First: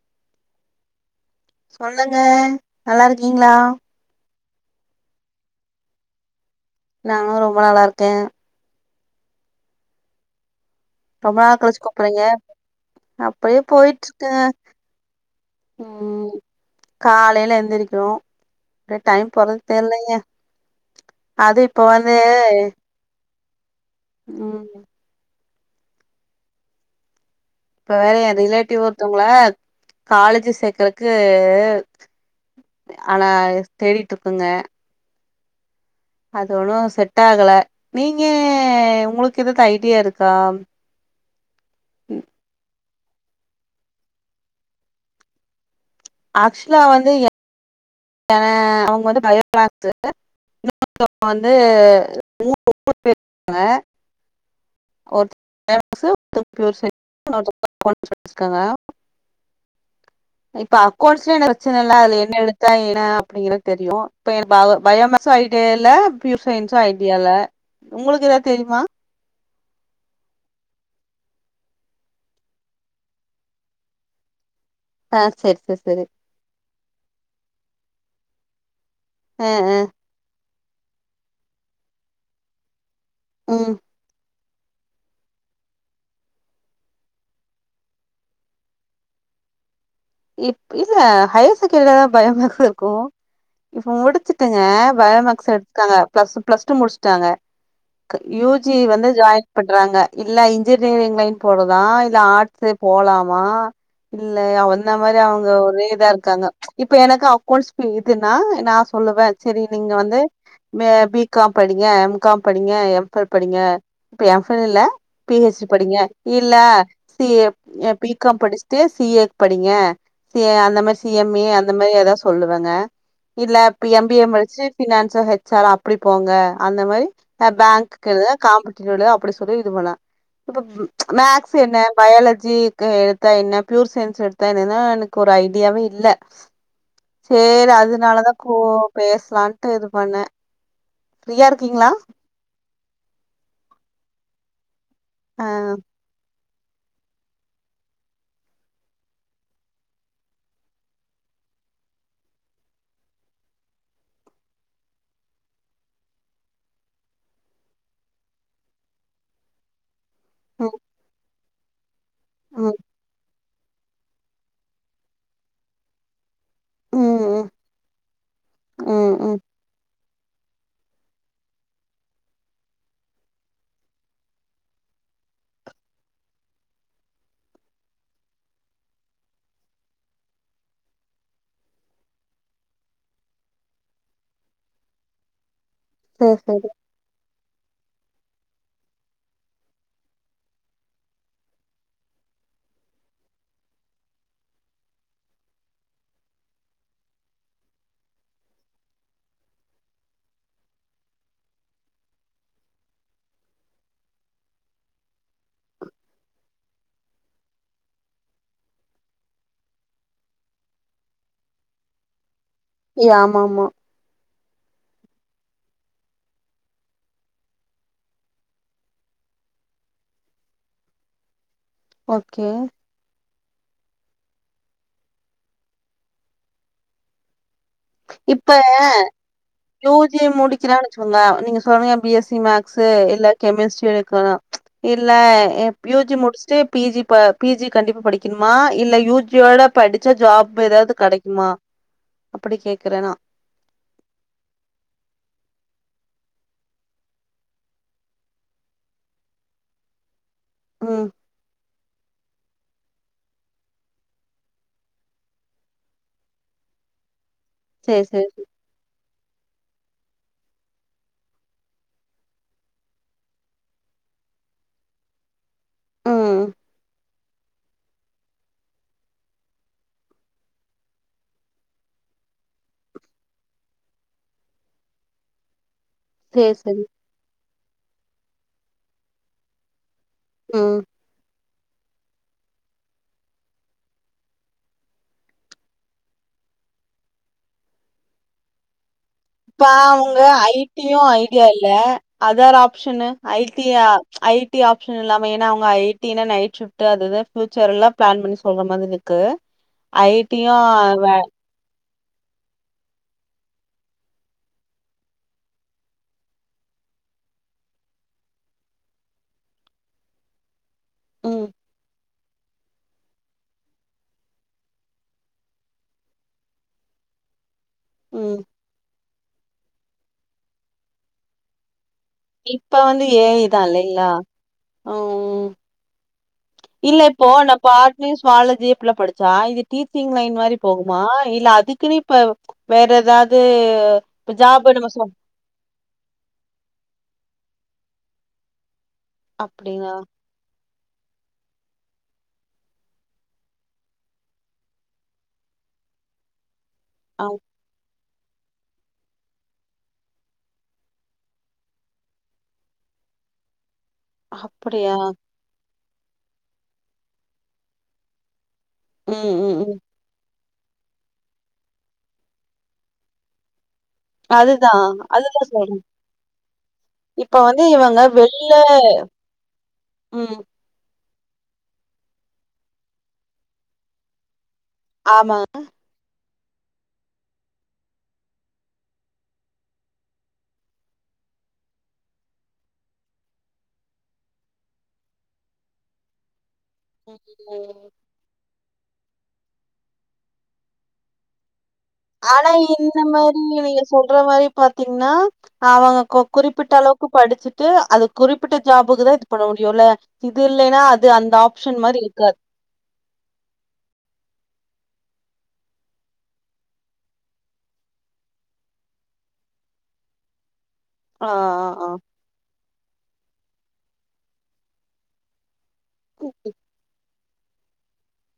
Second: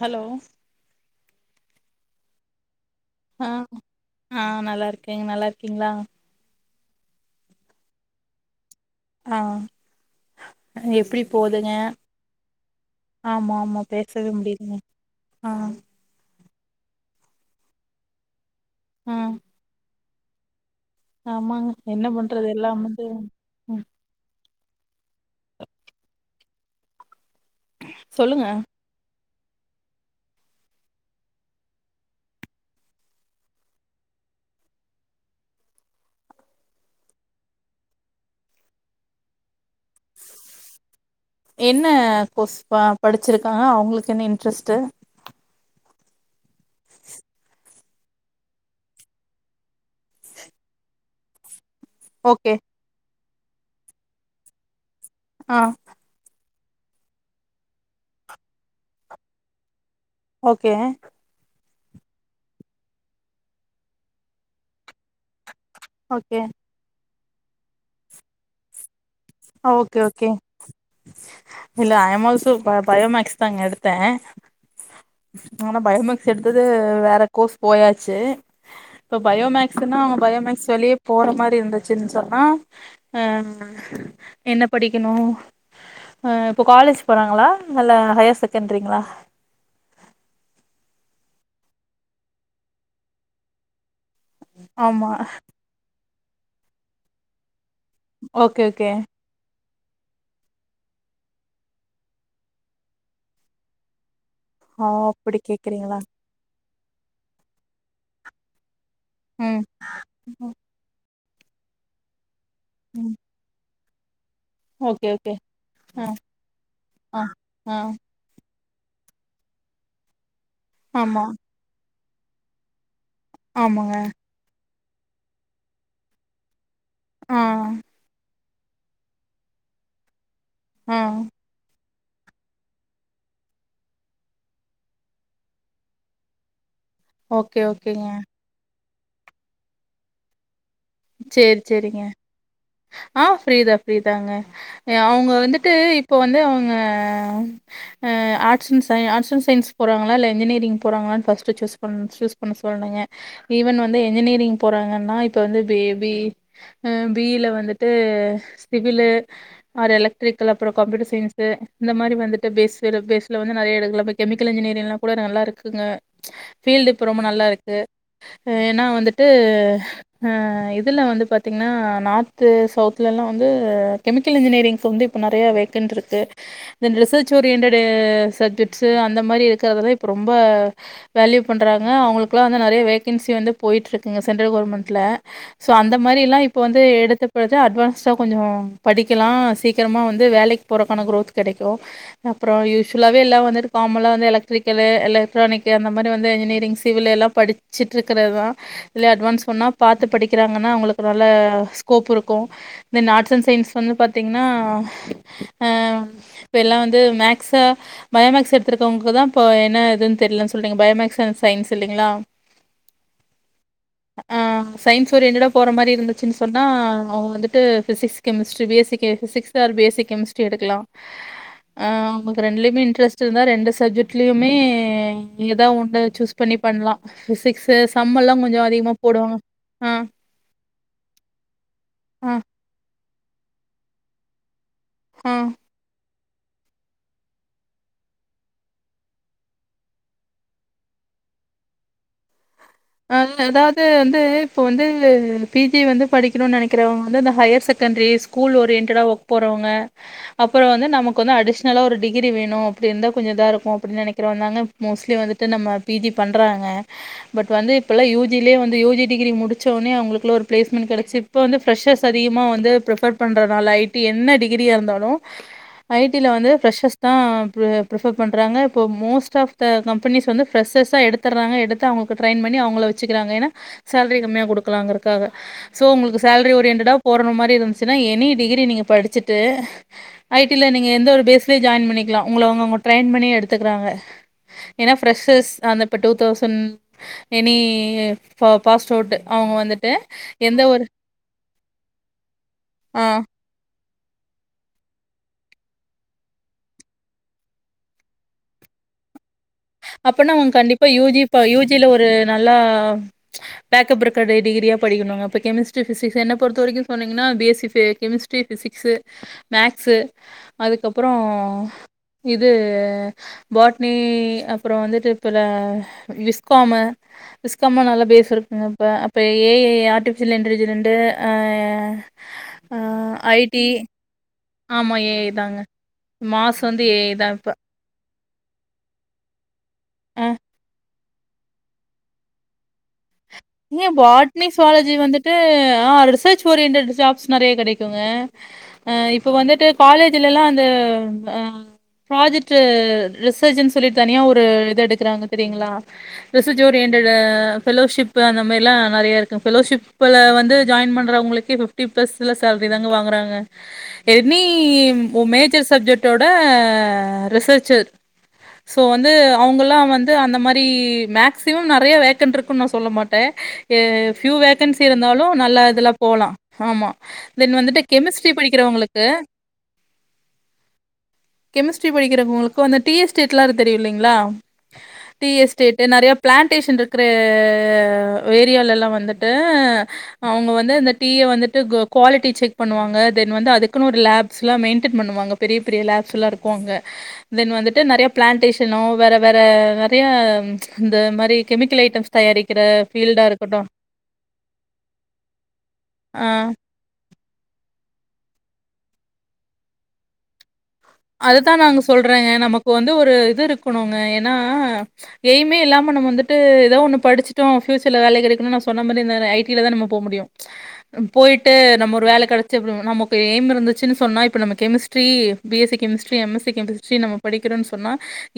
Hello சொல்லுங்க நல்லா இருக்கீங்களா ஆஹ் நல்லா இருக்கேங்க நல்லா இருக்கீங்களா நா ரொம்ப நல்லா இருக்கேன் ஆஹ் ரொம்ப நாள் கழச்சு கூப்பறீங்க ஆமா அப்படியே ஆமா போயிட்டு பேசவே இருக்குங்க முடியலங்க ஆ உம் காலையில எந்திரிக்கணு ஆ டைம் போறதே தெரியலங்க ஆமாங்க என்ன பண்றது எல்லாம் வந்து ம் உ இப்ப வேற எ சொல்லுங்க ரிலேட்டிவ் ஒருத்தவங்ள காலேஜு சேக்கறக்கு ஆனா அ தேடிட் ருக்குங்க அது ஒன்னு செட் ஆகல நீங்க உங்குளுக்கு எதாது ஐடியா இருக்கா என்ன கொஸ் பா படிச்சிருக்கா அவுங்ளுக்கு என்ன இன்ட்ரெஸ்ட்டு ஆக்சுலா வந்து அ அவுங்க வந்து பயோமேக்ஸு [unintelligible] வந்து ஓகே [unintelligible] அ ஆ [unintelligible] [unintelligible] ஓகே இப்ப அக்கோண்ஸ் [unintelligible] ப்ரெச்சனலா இல்ல [unintelligible] [unintelligible] ஓகே ப்யூர் சய்ன்ஸ் அ [unintelligible] முடியல உங்குளுக்கு எதாது தெரிமா ஓகே ஓகே இல்ல I am also bio bio maths தாங்க எடுத்தே ஆ சரி சரி ஆனா சரி பயோமேக்ஸ் எடுத்தது வேற கோர்ஸ் போயாச்சு ப்போ ஆ ஆ பயோமேக்ஸ்னா பயோமேக்ஸ் வெளிய போற மாரி இருந்துச்சுன்னு சொன்னா ம் அஹ் என்ன படிக்கணு அ இப்போ காலேஜ் போறாங்களா இல்ல ஹையர் செகண்ட்ரிங்களா இப் இல்ல ஹையர் செகண்டிரிலதா பயோ மேஸ் இருக்கு ப்ப முடு ச்சுட்டுங்க ஆமா பயோமேக்ஸ் எடுத்துட்டாங்க பிளஸ் பிளஸ் டூ முடிச்சுட்டாங்க யூ ஓகே ஜி ஓகே வந்து ஜாயின் பண்றாங்க இல்ல இன்ஜினியரிங் லைன் போறதா இல்ல ஆர்ட்ஸ் போலாமா இல்ல அந்த ஆ மாரி அப்டி அவங்க ஒரே கேக்குறீங்களா இதா இருக்காங்க இப்ப எனக்கு அக்கௌண்ட்ஸ் பு இதுன்னா நா சொல்லுவ சரி ம் நீங்க வந்து மே பி காம் படிங்க காம் படிங்க எம் ம் ஃபெல் படிங்க இப்ப எம் ஃபெள் இல்ல okay okay P H D படிங்க ஆ இல்ல ஆ சி ஆ ஏ பி காம் படிச் தே சிஏ படிங்க சி ஏ அந்த மாதிரி சி ஆமா எம் ஏ அந்த மாதிரி ஏதாவது சொல்லுவேங்க இல்ல அப்டி ஆமாங்க எம் பி ஏ முடிச்சு பினான்ஸா ஹெச்சார் அப்படி போங்க அந்த மாதிரி ஆ நா பேங்க்குக்கு காம்பட்ட அப்படி சொல்லி இது பண்ண இப்ப ஆ மேக்ஸ் என்னே பயாலஜிகு எடுத்தா என்ன பியூர் சயின்ஸ் எடுத்த னன்னா எனக்கு ஒரு ஐடியாவே இல்ல ஓகே சரி ஓகேங்க அதனாலதான் கோ பேசலாம்ட்டு இது பண்ணே சரி சரிங்க ஆஹ் ஃப்ரீதான் ஃப்ரீதாங்க அவங்க ஆ வந்துட்டு இப்போ வந்து அவங்க ஆஹ் arts and science arts and science போறாங்களா இல்லை என்ஜினியரிங் போகறாங்களா ன்னு ஃபஸ்ட்டு சூஸ் பண்ண சூஸ் பண்ண சொல்லணுங்க இவன் வந்து என்ஜினியரிங் போறாங்கன்னா இப்போ வந்து பேபி பி இ ல வந்துட்டு சிவிலு ஆர் எலக் பிடிக்கல அப்ரோம் ம் கம்பியூட்டர் சயின்ஸ் த இந்த மாதிரி வந்துட்டு ம் பேசறது வேஸ்ட் இதுல வந்து நிறைய எடுக்கலாம் இப்ப கெமிக்கல் என்ஜினியரிங் லாம் கூட நல்லா இருக்குங்க ஃபீல்டு இப்போ ரொம்ப ம் ம் நல்லாயிருக்கு ஏன்னா. ம் வந்துட்டு ம் ஹம் இதுல வந்து பாத்தீங்கன்னா நார்த்து சவுத்லலாம் வந்து கெமிக்கல் இன்ஜினியரிங்க்கு வந்து இப்போ நிறைய வேக்கண்ட் இருக்கு தென் ரிசர்ச் ஓரியன்டட் சப்ஜெக்ட்ஸு அந்த மாதிரி இருக்கிறதெல்லாம் இப்போ ரொம்ப வேல்யூ பண்றாங்க அவங்களுக்குல்லாம் வந்து நிறைய வேகன்சி வந்து போயிட்டு இருக்குங்க சென்ட்ரல் கவர்மெண்ட்ல சோ அந்த மாதிரி சேரி எல்லாம் இப்ப சேரி வந்து எடுத்த ன்னா அட்வான்ஸ்டா கொஞ்ச படிக்கலா சீக்கிரமா வந்து வேலைக்கு போறதுக்கான க்ரோத் கிடைக்கும் அப்ரோம் யுஷீவலாவே எல்லாம் வந்துட்டு காமலா வந்து எலக்ட்ரிக்கலு எலக்ட்ரானிக் அந்த மாதிரி வந்து இன்ஜினியரிங் சிவில் எல்லாம் படிச்சுட்டுருக்கிறதான் இல்ல அட்வான்ஸ் வேனா பாத்து படிக் வக்கிறாங்கன்னா அவங்களுக்கு நல்லா ஸ்கோப் இருக்கும் தென் ஆர்ட்ஸ் அண்ட் சயின்ஸ் வந்து பாத்தீங்கன்னா இப்போ எல்லாம் வந்து மேக்ஸை பயோமேக்ஸ் எடுத்துருக்கவங்களுக்கு தான் இப்போ என்ன இதுன்னு தெரியிலன்னு சொல்ங்க பயோமக்ஸ் அண்ட் சயின்ஸ் இல்லைங்களா ஏ ஆமாமா ஒரியன்டடா போற மாதிரி இருந்துச்சுன் சொன்னா அவங்க வந்துட்டு physics chemistry B S C physics or ஃபேசிக் chemistry எடுக்கலாம் ஆ அவங்களுக்கு ஓகே ரெண்டுலுமே இட்ரஸ்ட் இருந்தா ரெண்டு சப்ஜெக்ட் வீட்லயுமே எதான் ஒன்னு சூஸ் பண்ணி பண்ணலாம் பிசிக்ஸ் சம்பல்லாம் கொஞ்ச அதிகமா போடுவாங்க ஆ, யூஜி முடிக்கிறான் வெச்சிக்கோங்க நீங்க சொல்றீங்க ஆ, பிஎஸ்சி மேக்ஸ் இல்ல கெமிஸ்ட்ரி எடுக்கலாம் இல்ல ஆ. [unintelligible] ஃபஸ்ட் பிஜி ப பிஜி கண்டிப்பா படிக்கணுமா இல்ல யு ஜியோட படிச்சா ஜாப் எதாவது கிடைக்குமா அப்படி கே அ அதாவது வந்து இப்ப வந்து பிஜி வந்து படிக்கணும்னு நினைக்கிறவங்க வந்து ஹையர் செகண்டரி ஸ்கூல் ஓரியன்டடா ஒர்க் போறவங்க அப்புறம் வந்து ம் நமக்கு வந்து அடிஷ நல்லா ஒரு டிகிரி வேணும் அப்படி இருந்தா கொஞ்சம் இதான் இருக்கும் அப்படின்னு நினைக்கிறவங்க தாங்க மோஸ்ட்லி வந்துட்டு நம்ம பிஜி பண்றாங்க பட் வந்து சேரி இப்பெலாம் சேரி யூஜிலயே வந்துயூஜி டிகிரி முடிச்ச உடனே அவங்களுக்குள்ள ஒரு பிளேஸ்மென்ட் கிடைச்ச இப்ப வந்து ஃபிரஷர்ஸ் அதிகமா வந்து பிரிப்பர் பண்றதுனால ஐடி என்ன டிகிரியா இருந்தாலும் ஐடில ம் வந்து ஃபிரசர்ஸ் தான் ப்ரிப்பர் பண்ணுறாங்க இப்போ மோஸ்ட் ஆஃப் த கம்பெனிஸ் வந்து ஃப்ரெஷர்ஸா எடுத்துடுறாங்க எடுத்து அவங்க ட்ரெயின் பண்ணி அவங்கள வச்சுக்கிறாங்க ஏன்னா சேலரி கம்மியா கொடுக்கலாம்ங்கரக்காக சோ உங்களுக்கு சேலரி சேரி சேரி ஒரியன்டடா போடற மாரி எதுனா எனி டிகிரி நீங்க படிச்சுட்டு ஐ டில ம் நீங்க எந்த ஒரு பேஸ் ஜாயின் பண்ணிக்கலா உங்கங்ல அவுங்கங்க ட்ரெயின் பண்ணி எடுத்துக்கிறாங்க ஏன்னா பிரெஷ்ஷர்ஸ் அந்த இப்போ டூ தசண்ட் எனி பாஸ்டவுட் இப்ப அவங்க ஐ டியும் ஐடியா இல்ல அதர் ஆப்ஷன்ன ஆ. ஐ டிய ஐ டி ஆப்ஷன் இல்லாம ஏன்னா அவங்க ஐ டினா நைட் ஷிப்ட் அது இது பியூட்டர் எல்லா பிளான் பண்ணி சொல்லுற மாரி இருக்கு ஐ அப்பனா டியு அவங் கண்டிப்பா யூ வே ஜி ப யூ ஜி யூ ஜில்ல ஒரு நல்லா பேக்கப் இருக்க டிகிரியாக படிக்கணுங்க இப்போ கெமிஸ்ட்ரி ஃபிசிக்ஸ் என்ன பொறுத்த வரைக்கு சொன்னீங்கன்னா B S C chemistry physics maths அதுக்கப்ரோ ம் இது பாட்னி அ ப்பறம் வந்துட்டு இப்பல விஸ்காமு விஸ்கமூ நல்ல பேஸ் ம் இருக்கு இப்ப இப்போ ஏ ஐ ஆர்ட்டிஃபிஷியல் இன்டலிஜென்ட் ஆ இப்ப ஆ வந்து ஏ ஐ தா ஐடி இல்லைங்ளா ஆமா ஏ ஐ தாங்க மாஸ் வந்து இல்ல ஏஐ தா இப்போ இப்ப நா பாட்னிஸ் காலேஜ்ஜூ இப்பிட்ல்லா படிச்சா இதுப் டீச்சி்ங் ஆ லைன் மாறி போகு மா இல்ல அதுக்குன்னே இப்ப வேற ஏதாவ ஏ பாட்னி ஸுவாலஜி வந்துட்டு ஆ ரிசர்ச் ஓரியன்டட் ஜாப்ஸ் நெறைய கெடைக் க்குங்க ஆ இப்ப வந்துட்டு அப்டியா காலேஜ்லல்லா அந்த உம் ஆஹ் ப்ராஜெக்டு ரிசர்ச்ன்னு சொல்லி தனியா ஒரு இதெடுக்கறாங்க தெரியுங்களா ரிஸ் ச்சொரியன்டட்டு அப் ஃப்பெலோஷிப் ப்பு அந்த மேரிலா நெறைய இருக்குங் ஃப்பெலோ ஷிப்புல வந்து ஜாயின் பண்றவங்களுக்கு ஃபிப்டி பிளஸ் ல சேலரி தாங்க வாங்குறாங்க எனி அப்டியா ஒ மேஜர் சப்ஜெக்ட டோட ரிசர்ச்சர் சோ வந்து ம் ம் அவுங்க ம் எல்லா வந்து அந்த மாரி [unintelligible] மேக்ஸ்சிமம் நெறைய வேக்கண்ட்டுருக்குன்னு நா சொல்ல மாட் டே எ ஃபியூ அதுதா வேக்கன்சி இருந்தாலு அதுதா நல்லா சொல்றே இதுல்லா போலா ஆமா இப்ப தென் வந்து வந்துட்டு இவங்க கெமிஸ்ட்ரி வெளில படிக்கிறவங்களுக்கு ம் கெமிஸ்ட்ரி படிக்கிறவங்களுக்கு அந்த டி எஸ்டேட்ல்லா இருக் தெரியு இல்லீங்களா டி ஆமா எஸ்டேட்டு நறையாப் பிளான்டேஷன் இருக்குற ஆஹ் எரியாலலா வந்துட்டு அவுங்க வந்து அந்த டிய வந்துட்டு கொ குவாலிட்டி செக் பண்ணுவாங்க தென் வந்து அதுக்குன்னு ஒரு லேப்லா மெயின்டெய்ன் பண்ணுவாங்க பெரிய பெரிய லாப்ஸ்லா இருக் கோங்க தென் வந்துட்டு ம் நறைய பிளான்டேஷ் ட்டனு வேற வேற நறைய இந்த மாரி கெமிக்கல் ஐட் ட்டம்ஸ் தயாரிக்கிற நம்ப ஃபீல்டா இருக்கட்டு [unintelligible] சொல்ற மாரி பாத்தீங்னா அவங்க கொ ஆ குறிப்பிட்டளவுக்கு படிச்சிட்டு அது குறிப்பிட்ட ஜாபுக்கு தா இது பண்ண முடியுல்ல இது இல்லைன்னா அந்த அது தா ஆப்ஷன் நாங்க மாரி சொல்றேங்க இருக்காது. நமக்கு வந்து ஒரு இது இருக்கணுங்க ஏனா அ எய்மே இல்லாம நம்ம வந்துட்டு எதோ ஒன்னு படிச்சிட்டோ ஃபியூச்சர்ல வேல கெடைக்கணு நா சொன்ன மாரி இந்த ஐ டி ல தா நம்ம போ முடியு உம் ஆ, போய்ட்டு ஆ, ஆ. நம்ம ஒரு வேல கெடச்சப்றோ நமக் இப்ப எய்ம் இருந்துச்சுன்னு சொன்னா இப்ப நம்ம chemistry B S C chemistry M S C chemistry நம்ம படிக்கறோன் சொன்னா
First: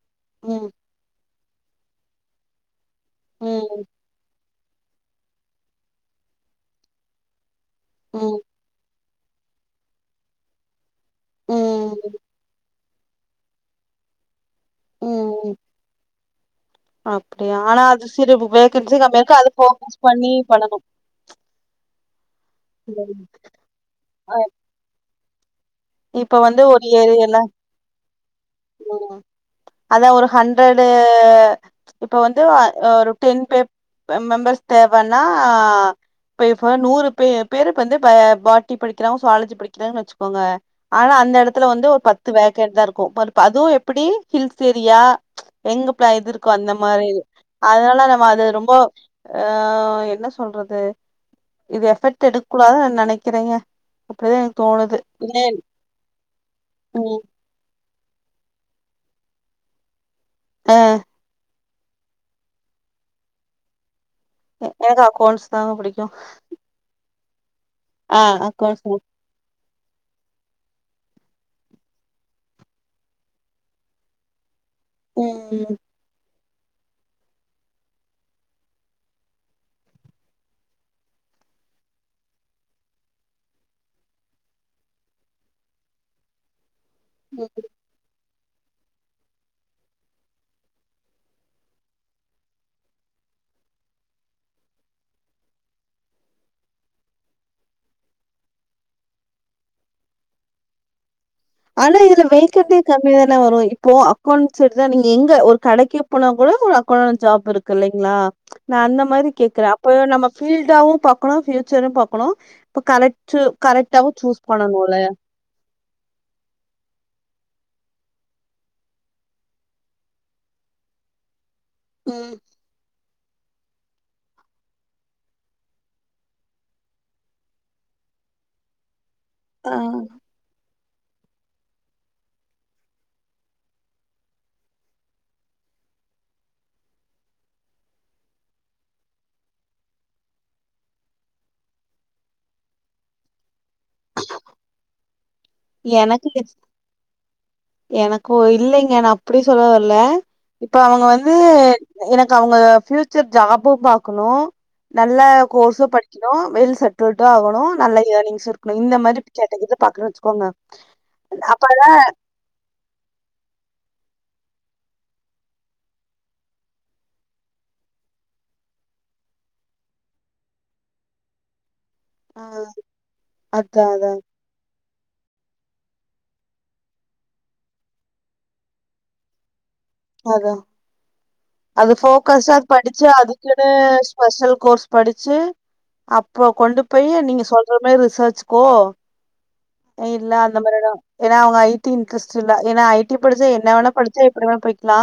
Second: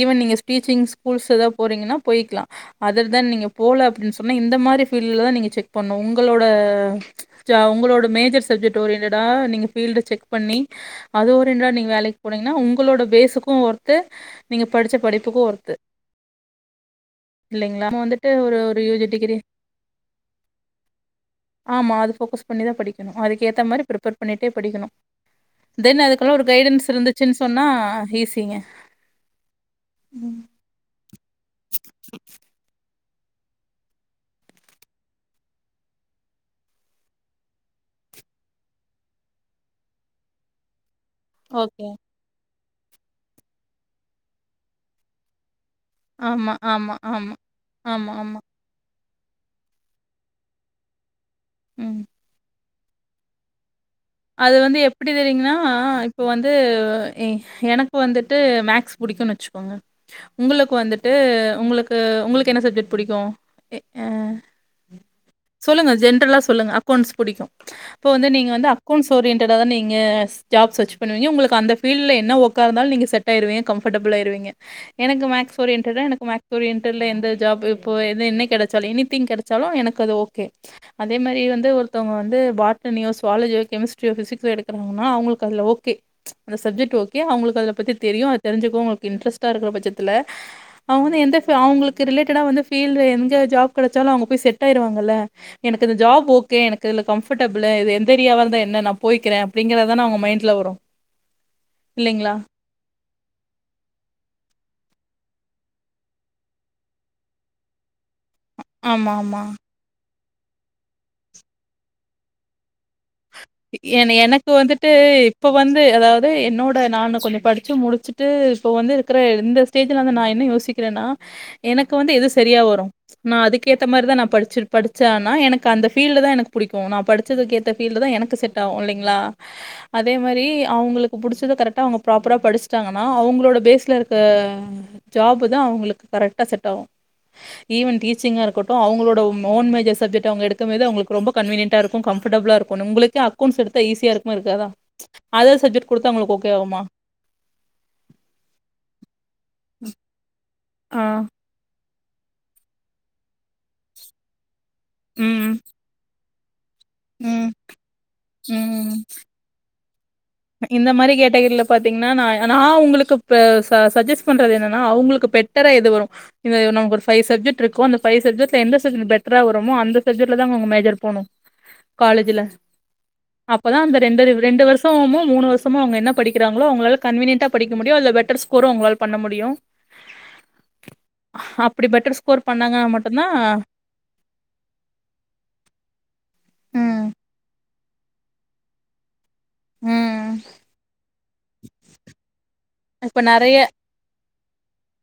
ஈவன் நீங்க ம், ஸ்பீச்சிங் ஸ்கூல்ஸ் எதா போறீங்கன்னா போய்க்கலா அதுல் தா நீங்க போல ம், அப்டின் சொன்னா இந்த மாரி ஃபீல்ட்ல தா நீங்க செக் பண்ணு உங்களோட ஜா உங்களோட ம், ம், மேஜர் சப்ஜெக்ட் ஓரியன்ட்ட டா நீங்க ஃபீல்ட செக் பண்ணி அது ஒரியன்ட்டடா நீங்க ம், வேலைக் போனீங்கன்னா உங்களோட பேஸுக்கு ஒர்த்து நீங்க படிச்ச படிப்புக்கு ம். ஒர்த்து அப்படியா? ஆனா இல்லீங்களா நம்ம அது வந்துட்டு சிறு ஒரு ஒரு யு வேகன்சி ஜி கம்மியா டிகிரி இருக்கு. அது ஃபோக்கஸ் பண்ணி பண்ணணும். ஆமா அது ஃபோக்கஸ் பண்ணி தா படிக்கணு ம். அதுக்கேத்த மாரி ப்ரீப்பர் பண்ணிட்டே படிக்கணு தென் அதுக்கெல்லா இப்ப ஒரு வந்து கைடன்ஸ் இருந்துச் ஏரியால சின் சொன்னா ஹீஸ் ம் அதா ஒரு ஹண்ட்ரடு ஆ இப்ப வந்து அ ஒருப் டென் பேப் அ மெம்பர்ஸ் தேவன்னா பேப்ப நூறு பே பேரு இப்ப வந்து பாட்னி படிக்கிறாங்க ஜூவாலஜி படிக்கிறாங்கன்னு வச்சுக்கோங்க ஆனா அந்த எடத்துல வந்து ஓகே ஒரு பத்து வாக் கர் தா இருக்கூ பலூப் ப்ப அதுவூ எப்டி ஹில்ஸ் ஏரியா ப்ச் எங்க ப்லா இது இருக்கோ ஆமா அந்த ஆமா மாரி ஆமா அத்னால ஆமா நம்ம ஆமா அத ரொம்போ ஆ என்ன சொல்றது இது ம் எஃபெக்ட் எடுத் கூடாதுன் நா நெனக்கிறேங்க அது வந்து எப்டி தெரியுங்கன்னா இப்ப வந்து ம் எஹ் எனக் இப்ப வந்துட்டு மேக்ஸ் புடிக்கூன்னு வச்சுக்கோங்க உங்களுக்கு ஆ வந்துட்டு உங்களுக் அ உங்களுக்கு என்ன சப்ஜெக்ட் புடிக்கூ அ எனக்கு அக்கவுன்ட்ஸ் தாங்க புடிக்கூ புடிக்கூ ஆ அக்கௌன்ட்ஸ் நா சோரியன்டா தான நீங்க ஸ் ஜாப் ஸர்ச் பண்ணுவீங்க உங்களுக்கு அந்த ஃபீல்டுல என்ன ஒர்க்கா இருந்தாலூ நீங்க செட் ஆயிருவீங்க கம்ஃபர்டபுள் ஆயிருவீங்க எனக்கு மேக்ஸ் ம் ஓரியன்டடா எனக்கு மேக் ஓரியன்ட்டல்ல எந்த ஜாப் இப்போ எது என்ன கெடச்சாலூ எனித்திங் கெடச்சாலூ எனக்கு அது ஓகே அதே மாரி வந்து ஒருத்தவுங்க வந்து பாட்னியோ ஸுவாலஜியோ கெமிஸ்ட்ரியோ பிசிக்ஸோ எடுக்கிறவங்னா அவுங்ளுக்கு அதுல ஓகே ப்ச் அந்த சப்ஜெக்ட் கு ஓகே ம் அவங்ளுக்கு அதுல பத்தி தெரியூ அத் தெரிஞ்சுக்க உங்கள்க்கு இட்ரஸ்டா இருக்கிற பட்சத்துல அவுங்க வந்து இன்டர்ஃபிய அவுங்ளுக்கு ரிலேட்டடா வந்து ஃபீல்டு எந்த ஜாப் கெடைச்சாலூ அவுங்க போய் செட் ஆயிருவாங்கல எனக்கு இந்த ஜாப் ஓகே எனக்கு இதுல கம்ஃபர்டபுளு எந்த ஏரியாவா இருந்தா என்ன நா போய்க்கிறே அப்படிங்கிறதான அவுங்க மைண்ட்ல வரூ ஆனா இதுல வேகண்டே கர் ஏல வரூ இப்போ அக்கௌண்ட்ஸ் எடுத்தா நீங்க எங்க ஒரு கடைக்கு போனாக்கூட ஒரு அக்கௌண்ட் ஜாப் இருக்குல்லைங் நா நா அந்த ஆமா மாரி ஆமா கேக்குறே அப்பதா நமக் பீல்டாவூ பாக்கணூ ஃப்யூச்சரயூ பாக்கணூ இப்ப கரெக்ட் என கரெக்ட்டாவும் சூஸ் எனக்கு வந்துட்டு பண்ணணும்ல. இப்ப வந்து அதாவ்து என் னோட நான்னு கொஞ்சோ படிச்சு முடிச்சுட்டு இப்போ வந்து இருக்கிற இந்த ஸ்டேஜ்ல வந்து நா என்ன யோசிக்கிறேன்னா எனக்கு வந்து எது ம். செரியா வரூ நா அதுக்கேத்த மாரிதா நா படிச்சுரு படிச்சேன்னா எனக்கு அந்த ஃபீல்டுதா எனக்குப் புடிக்கு நா படிச்சதுக்கு ஏத்த ஃபில்டுதா எனக்கு கு செட் ஆகு இல்லைங்களா ஆ அதே மாரி அவங்களுக்கு புடிச்சத கரெக்ட்டா அவங்க ப்ராப்பரா படிச்சிட்டாங்கன்னா அவங்களோட பேஸ்ல இருக்க ஜாப் தா அவங்களுக்கு கரெக்ட்டா செட் ஆகு ஈவன் டீச்சிங்கா இருக்கட்டும அவங்களோட ம் ஓன் மேஜஸ் சப்ஜெக்ட் அவங்க எடுக்கமேது அவங்களுக்கு ரொம்ப கன்வீனியன்ட்டா இருக்கு கம்ஃபர்டபுளா இருக்கு நுங்களுக் கே அக்கோண்ட்ஸ் எடுத்தா ஈஸியா இருக்குமா இருக்காதா அதர் சப்ஜெக்ட் குடுத்தா எனக்கு உங்களுக்கு ஓகே ஆகுமா எனக்கு இல்லைங்க நா அப்டி சொல்ல வர்ல இப்போ ஆ அவங்க வந்து எனக்கு அவங்க பியூச்சர் ஜாப்பு பாக்கணு நல்ல ம் கோர்ஸ்ஸு படிக் க்கனு வெல்ஸ் செட்டுல்டு ம் ஆகனு நல்ல இயரிங்ஸ் இருக்கணும் ம் இந்த மாதிரிக்கு கேட்டது இது [unintelligible] இந்த மாரி கேட்டகிரில அப்பதான் பாத்தீங்கன்னா நா நா ஒங்களுக்கு ப ச சஜஸ் பண்றது என்னனா அவுங்களுக்கு பெட்டரா எது வரு இது நா ஒரு ஃபைவ் சப்ஜெக்ட் இருக்கு அந்த ஃபைவ் சப்ஜெக்ட்ல எந்த சப்ஜெக்ட் பெட்டரா வருமோ அந்த சப்ஜெக்ட்லதாங்க அவங்க மேஜர் போனு காலேஜ்ல ஆ. அப்பதா அதா அந்த அதா ரெண்டு ரெ ரெண்டு வருஷ் [unintelligible] மூணு வருஷமு அவங்க என்ன படிக்கிறங்களோ அவங்களால கன்வீனியன்ட்டா படிக்க முடியு அதுல பெட்டர் ஸ்கோர்ரு அவங்களால பண்ண முடியு அதா அப்டி அது பெட்டர் ஸ்கோர் போக்கஸா பண்ணாங்கன்னா படிச்சு மட்டுந்தா அதுக்குன்னு ஸ்பெஷல் கோர்ஸ் படிச்சு அப் ப்ப கொண்டு ம் போய் நீங்க சொல்ற மாரி விசாரிச்சுக்கோ ம் இல்ல அந்த மாரிலா ஏன்னா அவங்க ஐ டி இன்ட்ரெஸ்ட் இல்ல ஏனா ஐ டி இப்ப படிச்சா நெறைய என்ன வேணா படிச்சே எப்டி வேணா போய்க்கலா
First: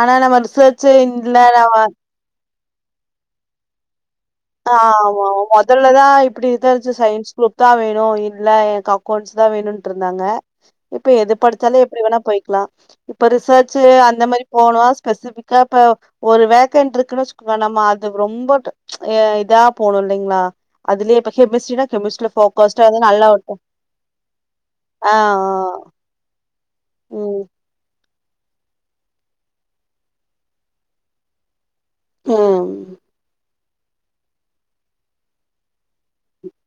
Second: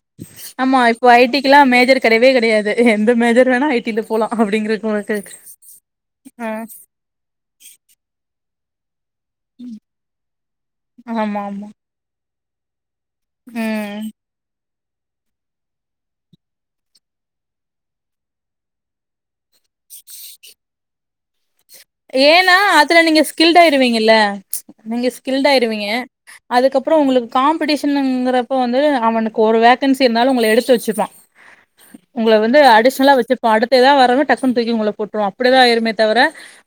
ஆனா நம்ம ஆமா ரிசர்ச்சு இப்போ ன் ஐ டிக்குலா இல்லலாம மேஜர் கெடையவே கெடையாது எந்த மேஜர் வேணாலு ஐ டி ல ஆ ஆமா மொதல்லதா இப்பிடி விசாரிச்சு சயின்ஸ் குரூப்தா வேணு இன் ன்லா எனக்கப் அக்கௌண்ட்ஸ்தா வேணுண்ட்டு இருந்தாங்க இப்ப எது ஆமா ஆமா படிச்சாலே எப்படி வேணா போய் க்ளா இப்ப ரிசர்ச்சு ம் அந்த மாரி போனோ ஸ்பெசிபிக்கா இப்ப ஒரு வேக்கண்ட் இருக்குனு வச்சுக்கோவ நம்ம அது ரொம்ப ப்ச் ஏ இதாப் போனு இல்லைங்களா அதுலயே ப ஏனா அதுல நீங்க இருக்கு ஸ்கில்டு ஆயிருவீங்கல்ல நீங்க ஆ ஸ்கில்டு ஆய்ருவீங்க அதுக்கப்பறொ உங்களுக்கு ம் காம்படிஷன்னு உங்க கப்ப வந்து அவனுக்கு ஒரு வேக்கன்சி இருந்தாலு உங்கள எடுத்து வச்சுப்பா உங்க வந்து ம் அடிஷனலா வச்சு ப்ப அடுத்ததாவ வரறவ டக்கன்ன தூக்கி உங்கள போட்டுரு அப்படிதா எரூமே தவர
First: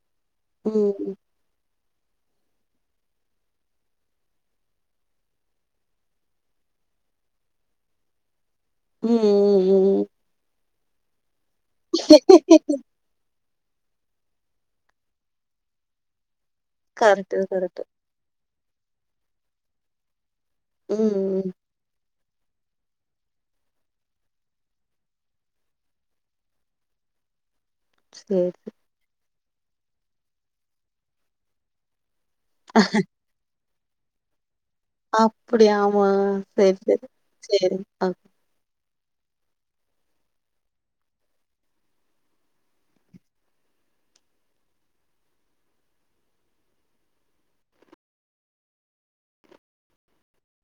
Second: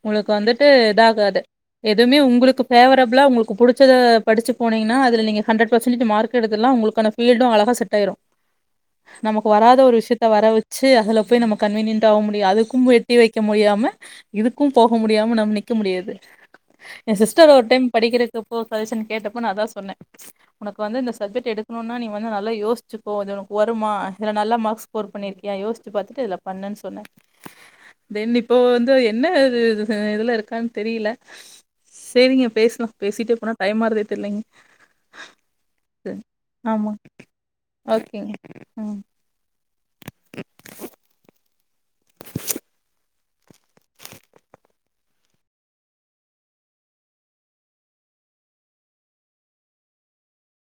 உங்களுக்கு வந்துட்டு ம் இதாகாது எதுவும உளுக்குஃபேவரபுள உங்ளுக்கு புடிச்சத படிச்சு போனீங்கன்னா அது நீங்க ஹண்ரட் பெசன்டேஜ் மார்க் எடுத்துலா உங்களுான ஃபீல்டும் அழகா செட்டாயிரு ம் ம் நமக்கு வராத ஒரு ம் விஷயத்த வர வச் சரி அ அதல போய் நம கன்வீனியன்ட் ஆக முடியு அதுக்கு எட்டிவைக்க க்க முடியாம இதுக்கு போக முடியாம நம்ம நிக்க முடியாது ஏ கரெக்ட் சிஸ்டர் ஒரு கரெக்ட் டைம் படிக்கிற ப்ப சஷன் கேட்டப்போ நா அதா சொன்னே உக்கு வந்து இந்த ம் சப்ஜெக்ட் ம் எடுக்கணும்னா நீ வந்து நல்லா யோசிச்சுகோ இதுஉனக்கு வருமா இதுல நல்லா மார்க்ஸ் ஸ்கோர் பண்ணிருயிக்கியா யோசிச்சு பாத்துட்டு இதுல பண்னு சொன்னே தென் இப்போ சேரி வந்து எ என்ன இது இது இதுல இருக்கான்னு தெரியல சேரிங்க பேசலா பேசிகிட்டே போனா டைம்மாறதே தெரியலங்க அப்படி ஆமா சரி ஆமா சரி சரி ஆ ஓகேங்க ம் [inaudible]